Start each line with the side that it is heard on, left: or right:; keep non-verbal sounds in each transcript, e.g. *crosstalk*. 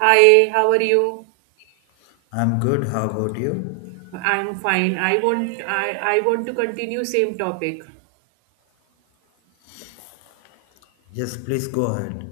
right: Hi, how are you?
left: I'm good. How about you?
right: I'm fine. I want to continue same topic.
left: Yes, please go ahead.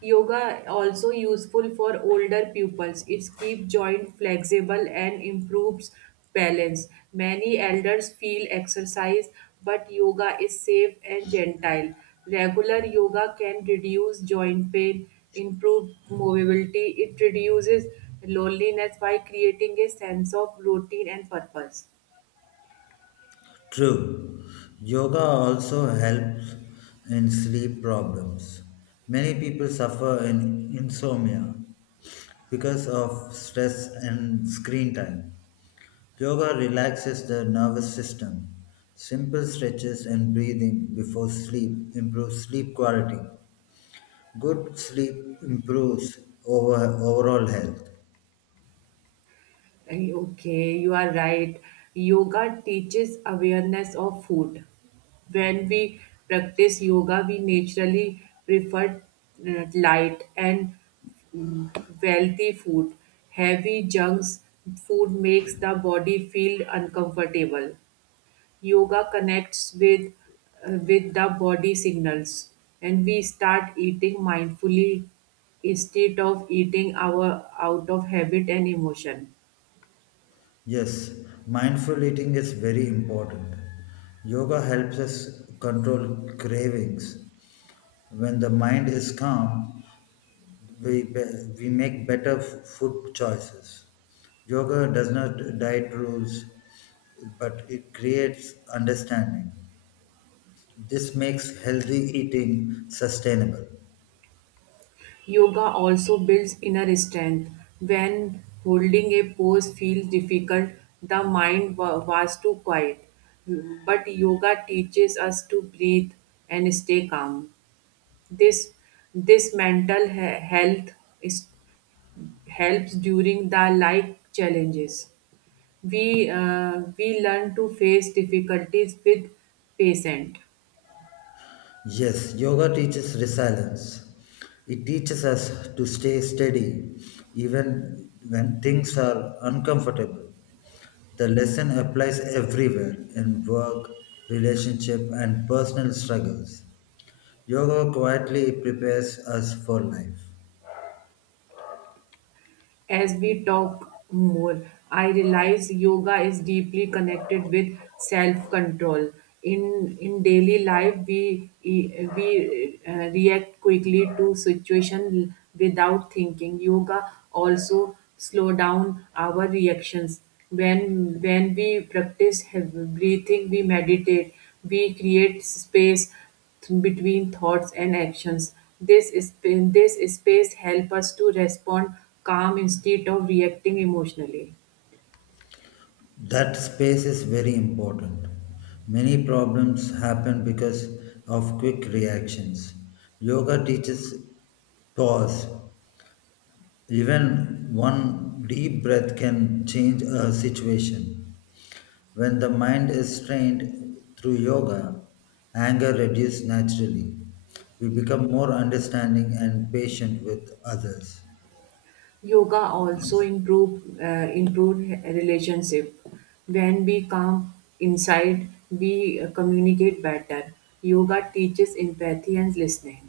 right: Yoga also useful for older pupils. It keeps joint flexible and improves balance. Many elders feel exercise, but yoga is safe and gentle. Regular yoga can reduce joint pain, improve mobility. It reduces loneliness by creating a sense of routine and purpose.
left: True. Yoga also helps in sleep problems. Many people suffer in insomnia because of stress and screen time. Yoga relaxes the nervous system. Simple stretches and breathing before sleep improves sleep quality. Good sleep improves overall health.
right: Okay, you are right. Yoga teaches awareness of food. When we practice yoga, we naturally prefer light and mm, wealthy food. Heavy junks food makes the body feel uncomfortable. Yoga connects with the body signals, and we start eating mindfully instead of eating our out of habit and emotion.
left: Yes, mindful eating is very important. Yoga helps us control cravings. When the mind is calm, we make better food choices. Yoga does not diet rules, but it creates understanding. This makes healthy eating sustainable.
right: Yoga also builds inner strength. When holding a pose feels difficult, the was too quiet. But yoga teaches us to breathe and stay calm. This this health is, helps during the life challenges. We learn to face difficulties with patience.
left: Yes, yoga teaches resilience. It teaches us to stay steady even when things are uncomfortable. The lesson applies everywhere in work, relationship, and personal struggles. Yoga quietly prepares us for life.
right: As we talk more, I realize yoga is deeply connected with self-control. In daily life, we react quickly to situation without thinking. Yoga also slow down our reactions. When we practice breathing, we meditate, we create space between thoughts and actions. This space help us to respond calm instead of reacting emotionally.
left: That space is very important. Many problems happen because of quick reactions. Yoga teaches pause. Even one deep breath can change a situation. When the mind is trained through yoga, anger reduces naturally. We become more understanding and patient with others.
right: Yoga also improve relationship. When we calm inside, we communicate better. Yoga teaches empathy and listening.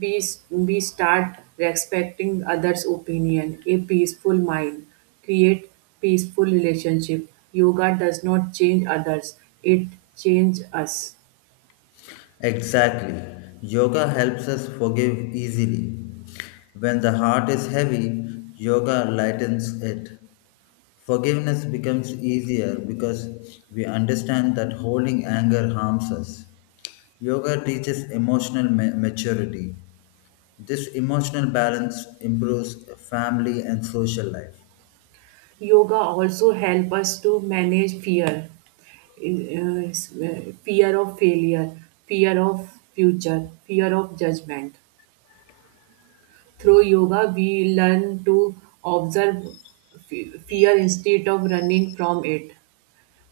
right: We start respecting others' opinion. A peaceful mind create peaceful relationship. Yoga does not change others; it changes us.
left: Exactly. Yoga helps us forgive easily. When the heart is heavy, yoga lightens it. Forgiveness becomes easier because we understand that holding anger harms us. Yoga teaches emotional maturity. This emotional balance improves family and social life.
right: Yoga also help us to manage fear, in- fear of failure, fear of future, fear of judgment. Through yoga, we learn to observe fear instead of running from it.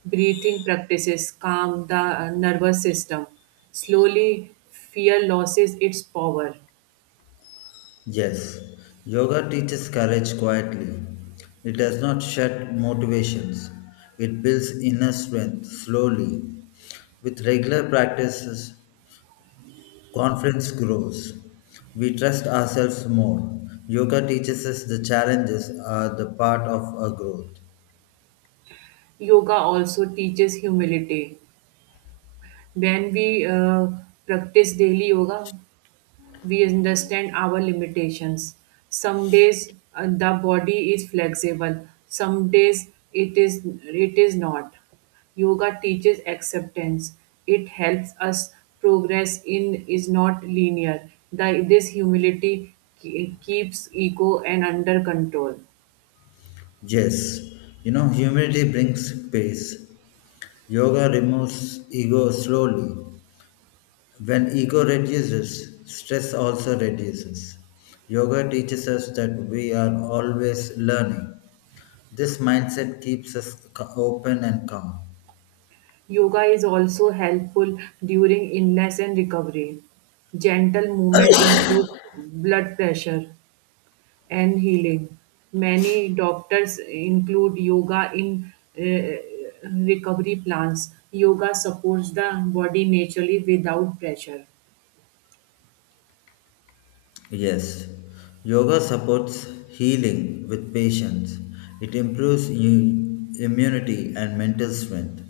right: Breathing practices calm the nervous system, slowly fear loses its power.
left: Yes, yoga teaches courage quietly. It does not shut motivations, it builds inner strength slowly. With regular practices, confidence grows. We trust ourselves more. Yoga teaches us the challenges are the part of our growth.
right: Yoga also teaches humility. When we practice daily yoga, we understand our limitations. Some days the body is flexible, some days it is not. Yoga teaches acceptance. It helps us progress in is not linear. This humility keeps ego and under control.
left: Yes, you know, humility brings peace. Yoga removes ego slowly. When ego reduces, stress also reduces. Yoga teaches us that we are always learning. This mindset keeps us open and calm.
right: Yoga is also helpful during illness and recovery. Gentle movements improve blood pressure and healing. Many doctors include yoga in recovery plans. Yoga supports the body naturally without pressure.
left: Yes, yoga supports healing with patience. It improves immunity and mental strength.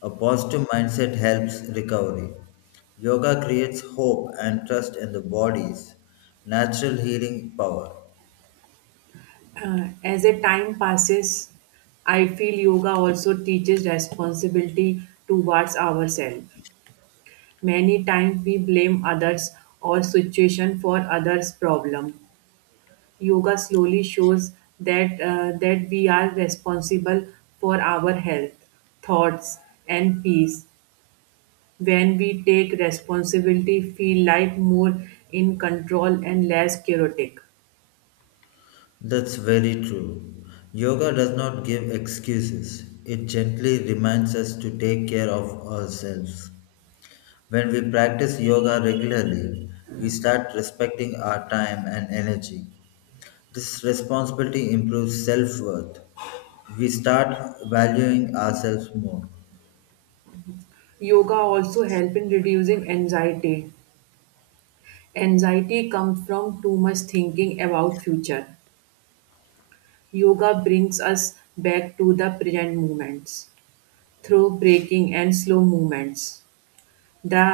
left: A positive mindset helps recovery. Yoga creates hope and trust in the body's natural healing power.
right: As a time passes, I feel yoga also teaches responsibility towards ourselves. Many times we blame others or situation for others' problem. Yoga slowly shows that we are responsible for our health, thoughts, and peace. When we take responsibility, feel life more in control and less chaotic.
left: That's very true. Yoga does not give excuses, it gently reminds us to take care of ourselves. When we practice yoga regularly, we start respecting our time and energy. This responsibility improves self worth. We start valuing ourselves more.
right: Yoga also help in reducing anxiety. Anxiety comes from too much thinking about future. Yoga brings us back to the present moments through breaking and slow movements. the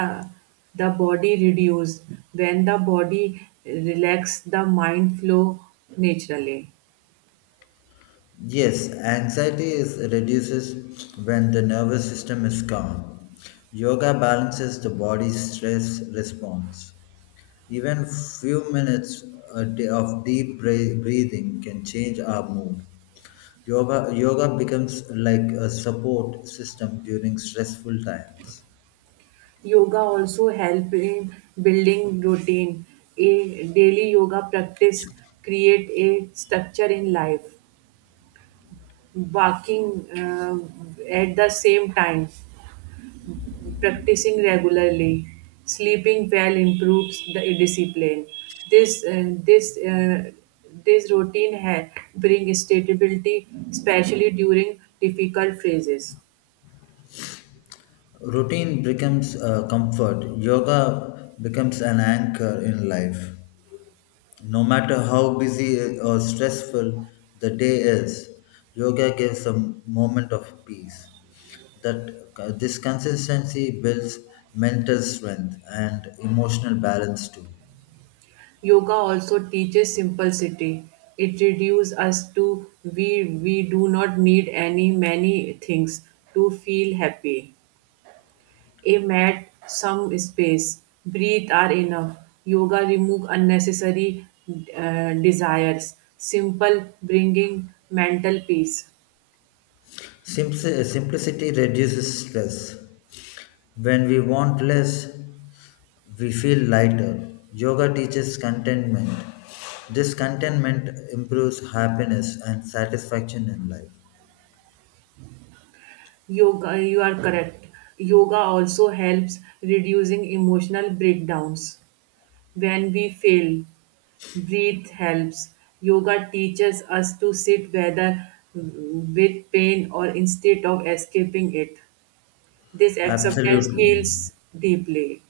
right: the body reduced when the body relax the mind flow naturally.
left: Yes, anxiety is reduces when the nervous system is calm. Yoga balances the body's stress response. Even few minutes a day of deep breathing can change our mood. Yoga becomes like a support system during stressful times.
right: Yoga also help in building routine, a daily yoga practice create a structure in life, walking at the same time, practicing regularly, sleeping well improves the discipline. This uh, this uh, this routine bring stability, especially during difficult phases.
left: Routine becomes a comfort. Yoga becomes an anchor in life. No matter how busy or stressful the day is, yoga gives a moment of peace. That This consistency builds mental strength and emotional balance too.
right: Yoga also teaches simplicity. It reduces us to we do not need any many things to feel happy. A mat, some space, breathe are enough. Yoga remove unnecessary desires. Simple, bringing mental peace.
left: Simplicity reduces stress. When we want less, we feel lighter. Yoga teaches contentment. This contentment improves happiness and satisfaction in life.
right: Yoga, you are correct. Yoga also helps reducing emotional breakdowns. When we fail, breathe helps. Yoga teaches us to sit whether with pain or instead of escaping it. This acceptance
left: Absolutely.
right: heals deeply.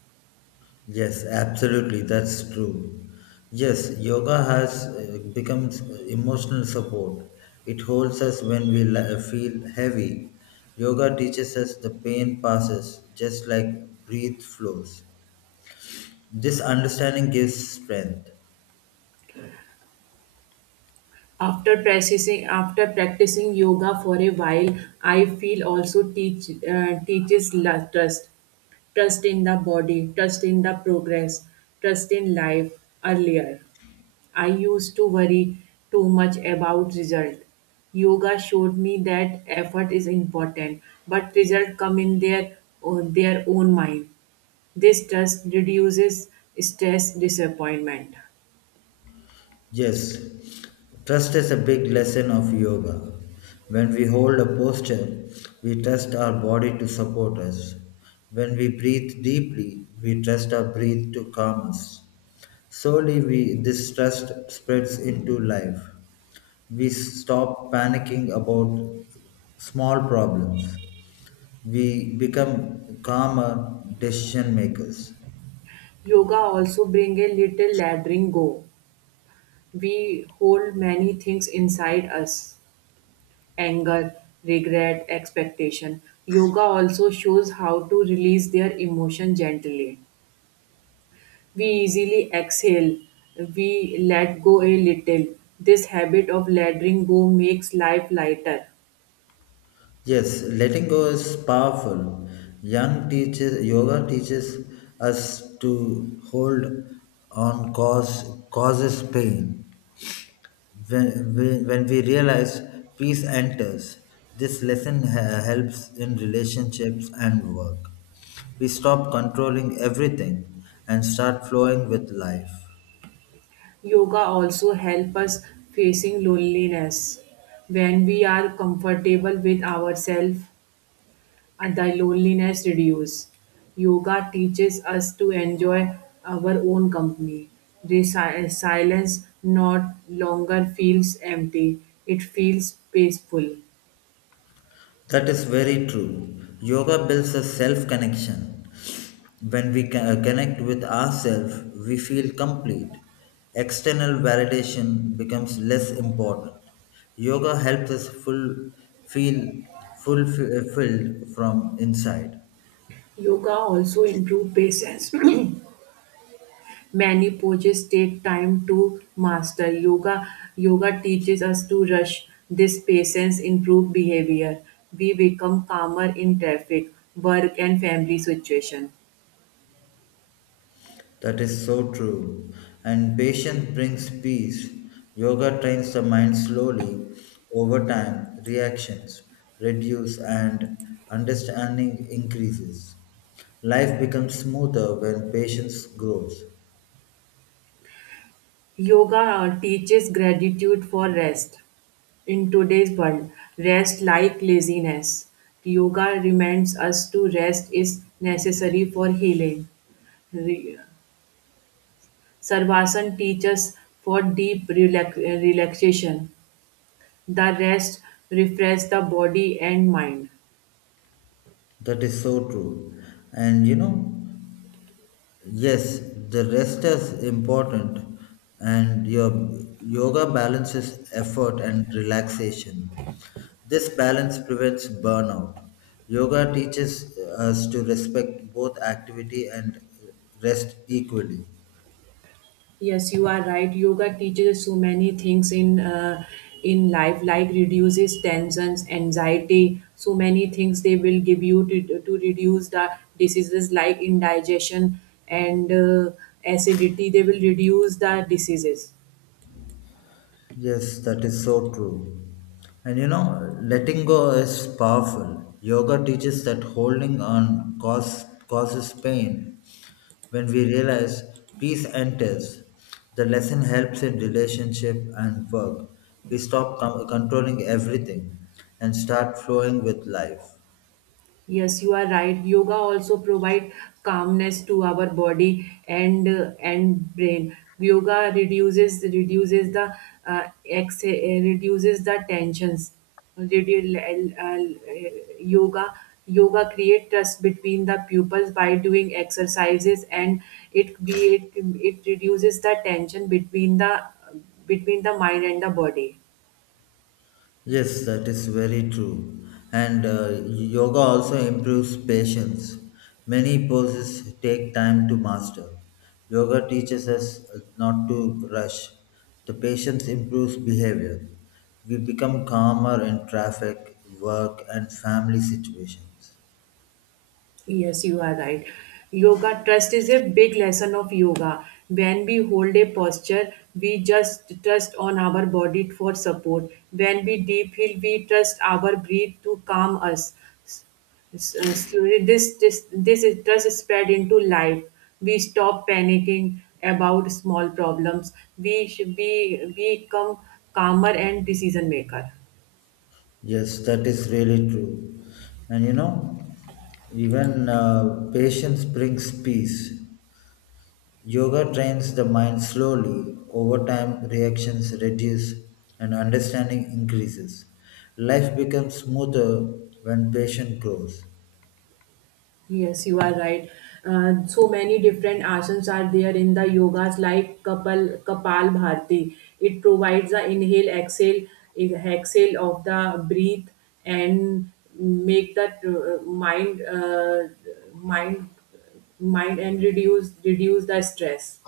left: Yes, absolutely. That's true. Yes, yoga has becomes emotional support. It holds us when we feel heavy. Yoga teaches us the pain passes just like breath flows. This understanding gives strength.
right: After practicing yoga for a while, I feel also teaches trust, trust in the body, trust in the progress, trust in life. Earlier, I used to worry too much about result. Yoga showed me that effort is important, but result come in their own mind. This trust reduces stress, disappointment.
left: Yes, trust is a big lesson of yoga. When we hold a posture, we trust our body to support us. When we breathe deeply, we trust our breath to calm us. Slowly, this trust spreads into life. We stop panicking about small problems. We become calmer decision makers.
right: Yoga also bring a little laddering go. We hold many things inside us: anger, regret, expectation. Yoga also shows how to release their emotion gently. We easily exhale, we let go a little. This habit of letting go makes life lighter.
left: Yes, letting go is powerful. Young teaches yoga teaches us to hold on cause causes pain. When we realize peace enters, this lesson helps in relationships and work. We stop controlling everything and start flowing with life.
right: Yoga also helps us facing loneliness when we are comfortable with ourselves and thy loneliness reduce. Yoga teaches us to enjoy our own company. The silence not longer feels empty, it feels peaceful.
left: That is very true. Yoga builds a self connection. When we connect with ourselves, we feel complete. External validation becomes less important. Yoga helps us feel fulfilled from inside.
right: Yoga also improve patience. *coughs* *clears throat* Many poses take time to master. Yoga teaches us to rush. This patience improve behavior. We become calmer in traffic, work and family situation.
left: That is so true. And patience brings peace. Yoga trains the mind slowly. Over time, reactions reduce and understanding increases. Life becomes smoother when patience grows.
right: Yoga teaches gratitude for rest. In today's world, rest like laziness. Yoga reminds us to rest is necessary for healing. Re- Sarvasan teaches for deep relaxation. The rest refreshes the body and mind.
left: That is so true. And you know, yes, the rest is important, and your yoga balances effort and relaxation. This balance prevents burnout. Yoga teaches us to respect both activity and rest equally.
right: Yes, you are right. Yoga teaches so many things in life, like reduces tensions, anxiety, so many things they will give you to reduce the diseases like indigestion and acidity. They will reduce the diseases.
left: Yes, that is so true. And you know, letting go is powerful. Yoga teaches that holding on causes pain. When we realize peace enters, the lesson helps in relationship and work. We stop controlling everything and start flowing with life.
right: Yes, you are right. Yoga also provide calmness to our body and brain. Yoga reduces the reduces the tensions. Redu- uh, uh, yoga yoga create trust between the pupils by doing exercises and it create it reduces the tension between the mind and the body.
left: Yes, that is very true. And yoga also improves patience. Many poses take time to master. Yoga teaches us not to rush. The patience improves behavior. We become calmer in traffic, work, and family situations.
right: Yes, you are right. Yoga trust is a big lesson of yoga. When we hold a posture, we just trust on our body for support. When we deep feel, we trust our breath to calm us. S- slowly, this is trust spread into life. We stop panicking about small problems. We should be we become calmer and decision maker.
left: Yes, that is really true. And you know, even patience brings peace. Yoga trains the mind slowly. Over time, reactions reduce and understanding increases. Life becomes smoother when patience grows.
right: Yes, you are right. So many different asanas are there in the yogas like Kapal, Kapal Bharti. It provides the inhale, exhale, exhale of the breath and make that mind, mind and reduce the stress.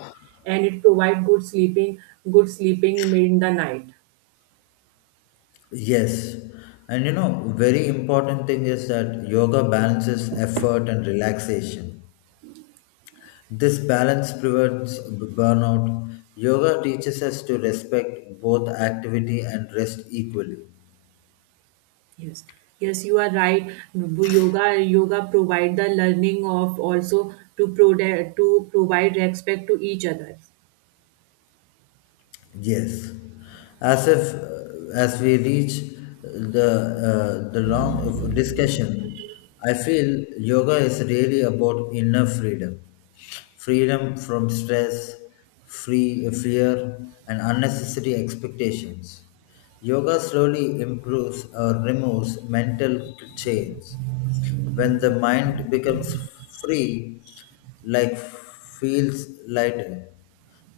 right: And it provides good sleeping in the night.
left: Yes, and you know, very important thing is that yoga balances effort and relaxation. This balance prevents burnout. Yoga teaches us to respect both activity and rest equally.
right: Yes, yes, you are right. Yoga provide the learning of also to to provide respect to each other.
left: Yes, as if as we reach the long discussion, I feel yoga is really about inner freedom, freedom from stress, free fear, and unnecessary expectations. Yoga slowly improves or removes mental chains when the mind becomes free, life feels lighter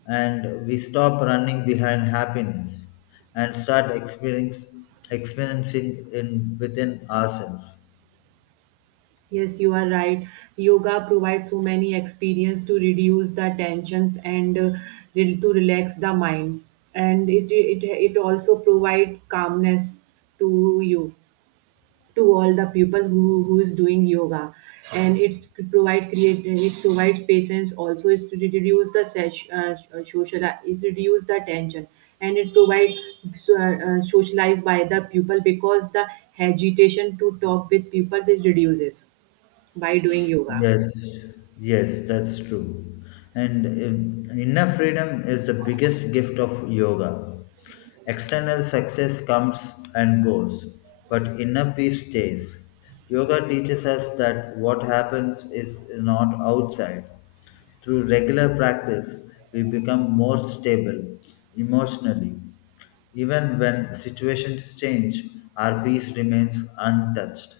left: and we stop running behind happiness and start experiencing in within ourselves.
right: Yes, you are right. Yoga provides so many experience to reduce the tensions and to relax the mind, and it also provide calmness to you to all the people who is doing yoga and it's to provide create it provides patience also is to reduce the social is reduce the tension and it provides socialized by the pupil because the hesitation to talk with pupils is reduces by doing yoga.
left: Yes, yes, that's true. And inner freedom is the biggest gift of yoga. External success comes and goes, but inner peace stays. Yoga teaches us that what happens is not outside. Through regular practice, we become more stable emotionally. Even when situations change, our peace remains untouched.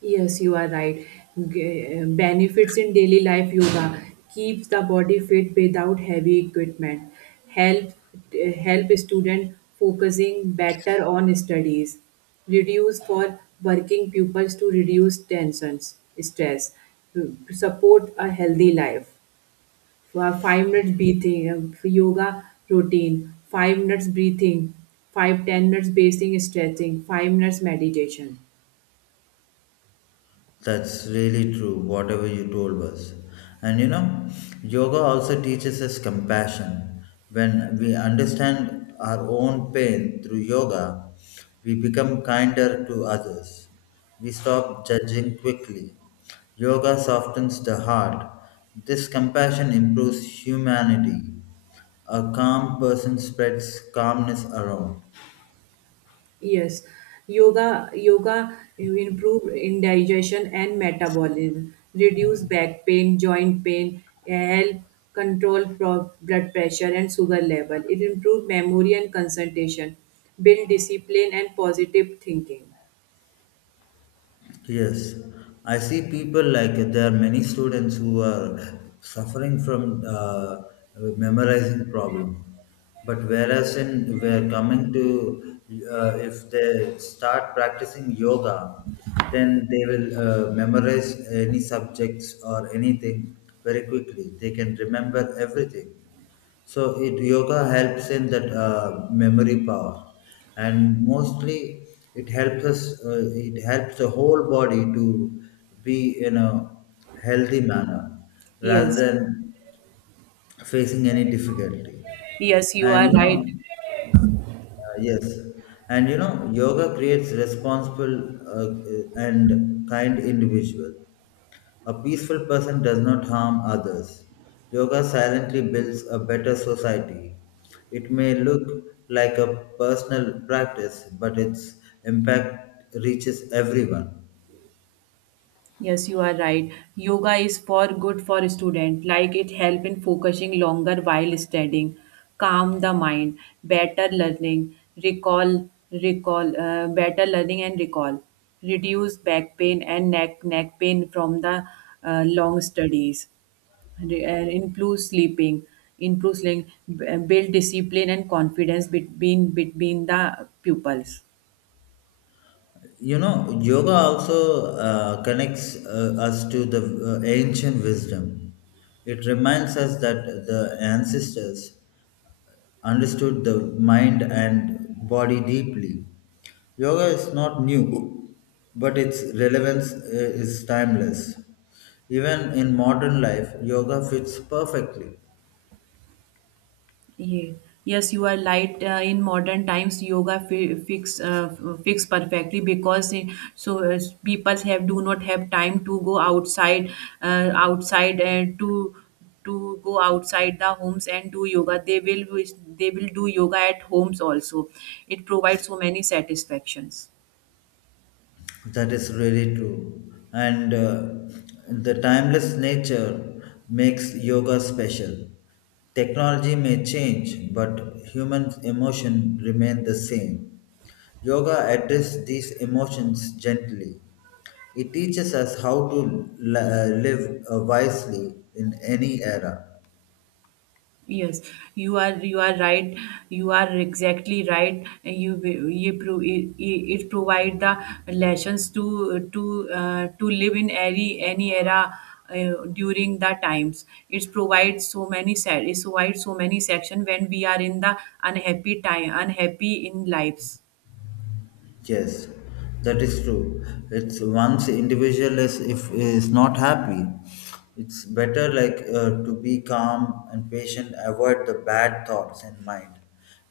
right: Yes, you are right. Benefits in daily life yoga keeps the body fit without heavy equipment. Help help student focusing better on studies. Reduce for working pupils to reduce tensions, stress. Support a healthy life. For 5 minutes breathing for yoga routine. 5 minutes breathing. 5 10 minutes basic stretching. 5 minutes meditation.
left: That's really true, whatever you told us. And you know, yoga also teaches us compassion. When we understand our own pain through yoga, we become kinder to others. We stop judging quickly. Yoga softens the heart. This compassion improves humanity. A calm person spreads calmness around.
right: Yes, yoga improve in digestion and metabolism, reduce back pain, joint pain, help blood pressure and sugar level. It improve memory and concentration, build discipline and positive thinking.
left: Yes, I see people like there are many students who are suffering from memorizing problem. But whereas in we're coming to if they start practicing yoga, then they will memorize any subjects or anything very quickly. They can remember everything. So it yoga helps in that memory power, and mostly it helps us. It helps the whole body to be in a healthy manner rather
right: Yes,
left: than facing any difficulty.
right: yes, you
left: And
right: are
left: you know,
right: right.
left: uh, yes, and you know, yoga creates responsible and kind individual. A peaceful person does not harm others. Yoga silently builds a better society. It may look like a personal practice, but its impact reaches everyone.
right: Yes, you are right. Yoga is for good for a student, like it help in focusing longer while studying, calm the mind, better learning, better learning and recall, reduce back pain and neck pain from the long studies, Re- uh, improve sleeping, improve sleeping, build discipline and confidence between the pupils.
left: You know, yoga also connects us to the ancient wisdom. It reminds us that the ancestors understood the mind and body deeply. Yoga is not new, but its relevance is timeless. Even in modern life, yoga fits perfectly.
right: Yeah. Yes, you are right. In modern times, yoga fi fix f- fix perfectly because people have do not have time to go outside, outside and to go outside the homes and do yoga. They will do yoga at homes also. It provides so many satisfactions.
left: That is really true. And the timeless nature makes yoga special. Technology may change, but human emotion remain the same. Yoga addresses these emotions gently. It teaches us how to live wisely in any era.
right: Yes, you are right. You are exactly right. It provide the lessons to live in any era during the times. It provides it provides so many section when we are in the unhappy time unhappy in lives.
left: Yes, that is true. It's once individual is if is not happy, it's better like to be calm and patient, avoid the bad thoughts in mind,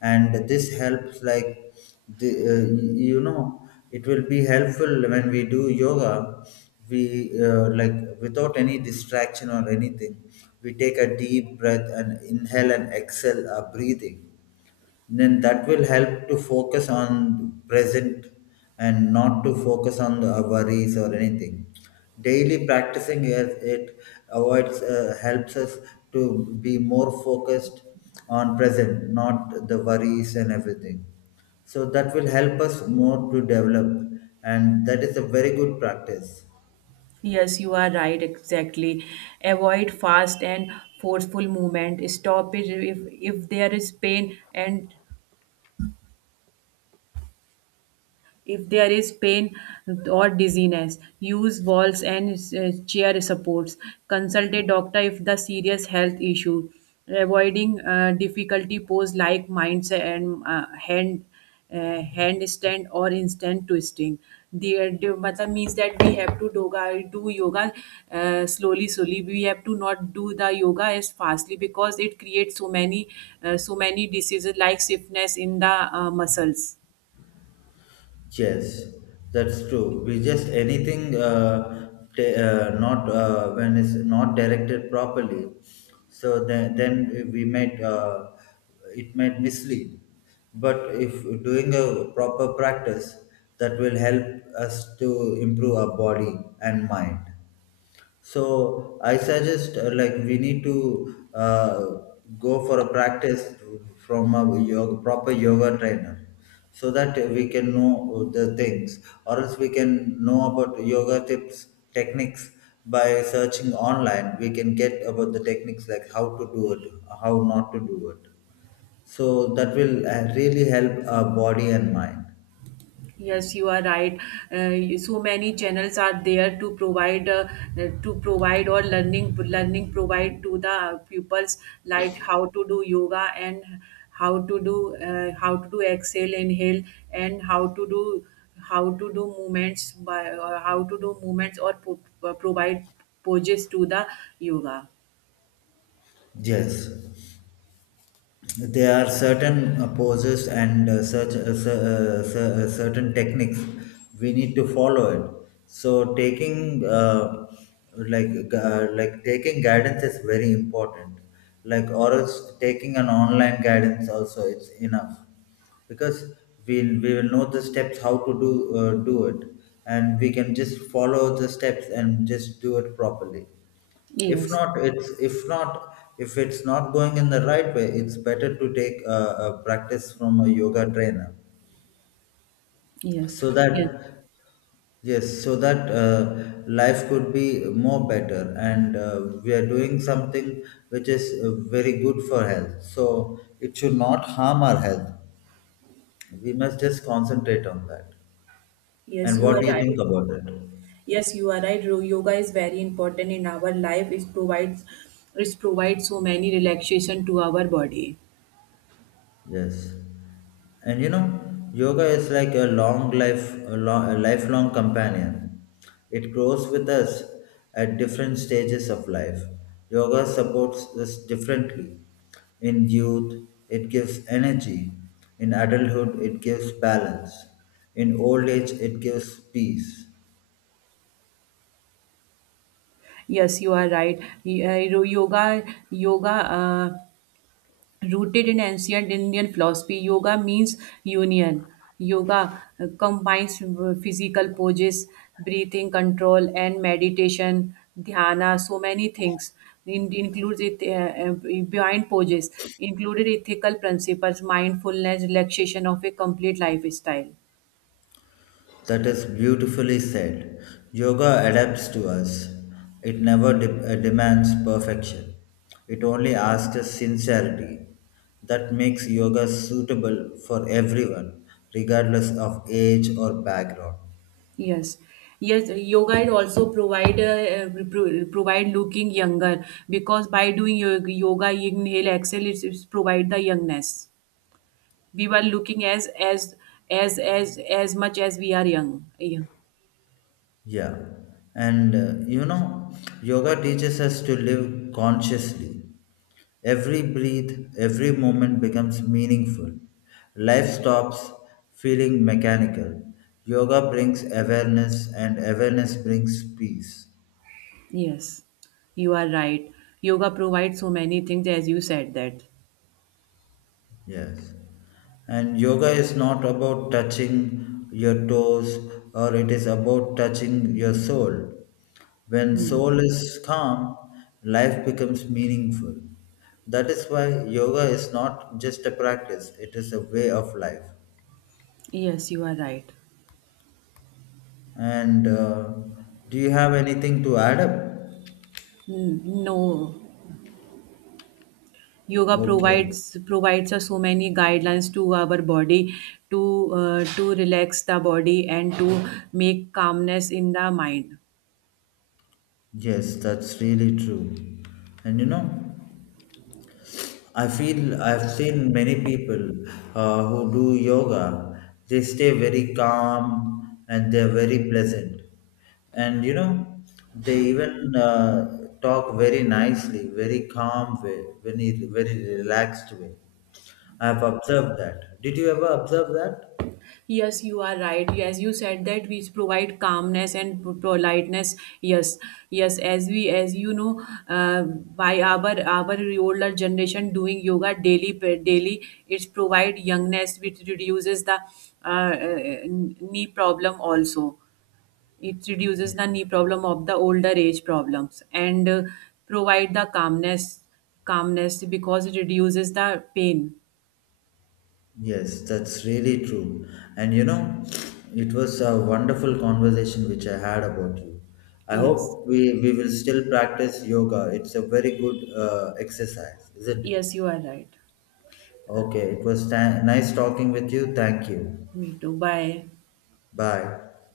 left: and this helps like the you know it will be helpful when we do yoga. We Like without any distraction or anything, we take a deep breath and inhale and exhale our breathing, then that will help to focus on present and not to focus on the worries or anything. Daily practicing it avoids helps us to be more focused on present, not the worries and everything, so that will help us more to develop, and that is a very good practice.
right: Yes, you are right, exactly. Avoid fast and forceful movement. Stop it if there is pain and if there is pain or dizziness, use walls and chair supports. Consult a doctor if the serious health issue. Avoiding difficulty pose like minds and handstand or instant twisting. The matlab means that we have do yoga slowly, slowly. We have to not do the yoga as fastly because it creates so many, so many diseases like stiffness in the muscles.
left: Yes, that's true. We just anything not when it's not directed properly, so then we might it might mislead. But if doing a proper practice, that will help us to improve our body and mind. So I suggest like we need to go for a practice from a proper yoga trainer so that we can know the things, or else we can know about yoga tips techniques by searching online, we can get about the techniques like how to do it, how not to do it, so that will really help our body and mind.
right: Yes, you are right. So many channels are there to provide or learning learning provide to the pupils like how to do yoga and how to do exhale inhale and how to do movements by or how to do movements or provide poses to the yoga.
left: Yes, there are certain poses and such certain techniques we need to follow it, so taking like taking guidance is very important, like or else taking an online guidance also it's enough, because we will know the steps how to do it, and we can just follow the steps and just do it properly. If
right: Yes,
left: not, it's if not, if it's not going in the right way, it's better to take a practice from a yoga trainer,
right: yes,
left: so that
right: yes,
left: yes, so that life could be more better, and we are doing something which is very good for health, so it should not harm our health. We must just concentrate on that.
right: yes.
left: And
right: You
left: what
right: are
left: do you
right: right.
left: think about it?
right: Yes, you are right. Yoga is very important in our life. It provides so many relaxation to our body.
left: Yes, and you know, yoga is like a long life, a, long, a lifelong companion. It grows with us at different stages of life. Yoga supports us differently. In youth, it gives energy. In adulthood, it gives balance. In old age, it gives peace.
right: Yes, you are right. Yoga. Rooted in ancient Indian philosophy, yoga means union. Yoga combines physical poses, breathing control, and meditation, dhyana, so many things. Includes it behind poses, included ethical principles, mindfulness, relaxation of a complete lifestyle.
left: That is beautifully said. Yoga adapts to us. It never demands perfection. It only asks sincerity. That makes yoga suitable for everyone, regardless of age or background.
right: Yes. Yes, yoga is also provide provide looking younger because by doing yoga, yoga inhale, exhale, it's provide the youngness. We were looking as much as we are young. Yeah.
left: Yeah. And you know, yoga teaches us to live consciously. Every breath, every moment becomes meaningful. Life stops feeling mechanical. Yoga brings awareness, and awareness brings peace.
right: yes you are right. yoga provides so many things as you said that.
left: Yes. And yoga is not about touching your toes, or it is about touching your soul. When
right: Hmm.
left: soul is calm, life becomes meaningful. That is why yoga is not just a practice, it is a way of life.
right: yes you are right.
left: And do you have anything to add up?
right: Hmm, no yoga
left: Okay.
right: provides us so many guidelines to our body to to relax the body and to make calmness in the mind.
left: Yes, that's really true. And you know, I feel I've seen many people who do yoga. They stay very calm and they're very pleasant. And you know, they even talk very nicely, very calm way, very, very relaxed way. I've observed that. Did you ever observe that?
right: Yes, you are right. Yes, you said that we provide calmness and politeness. Yes, yes. As we, as you know, by our older generation doing yoga daily, daily, it's provide youngness, which reduces the knee problem also. It reduces the knee problem of the older age problems and provide the calmness, calmness because it reduces the pain.
left: Yes, that's really true. And you know, it was a wonderful conversation which I had about you. I
right: Yes,
left: hope we, we will still practice yoga. It's a very good exercise, isn't it?
right: yes, you are right.
left: Okay, it was nice talking with you. Thank you.
right: Me too. Bye.
left: Bye.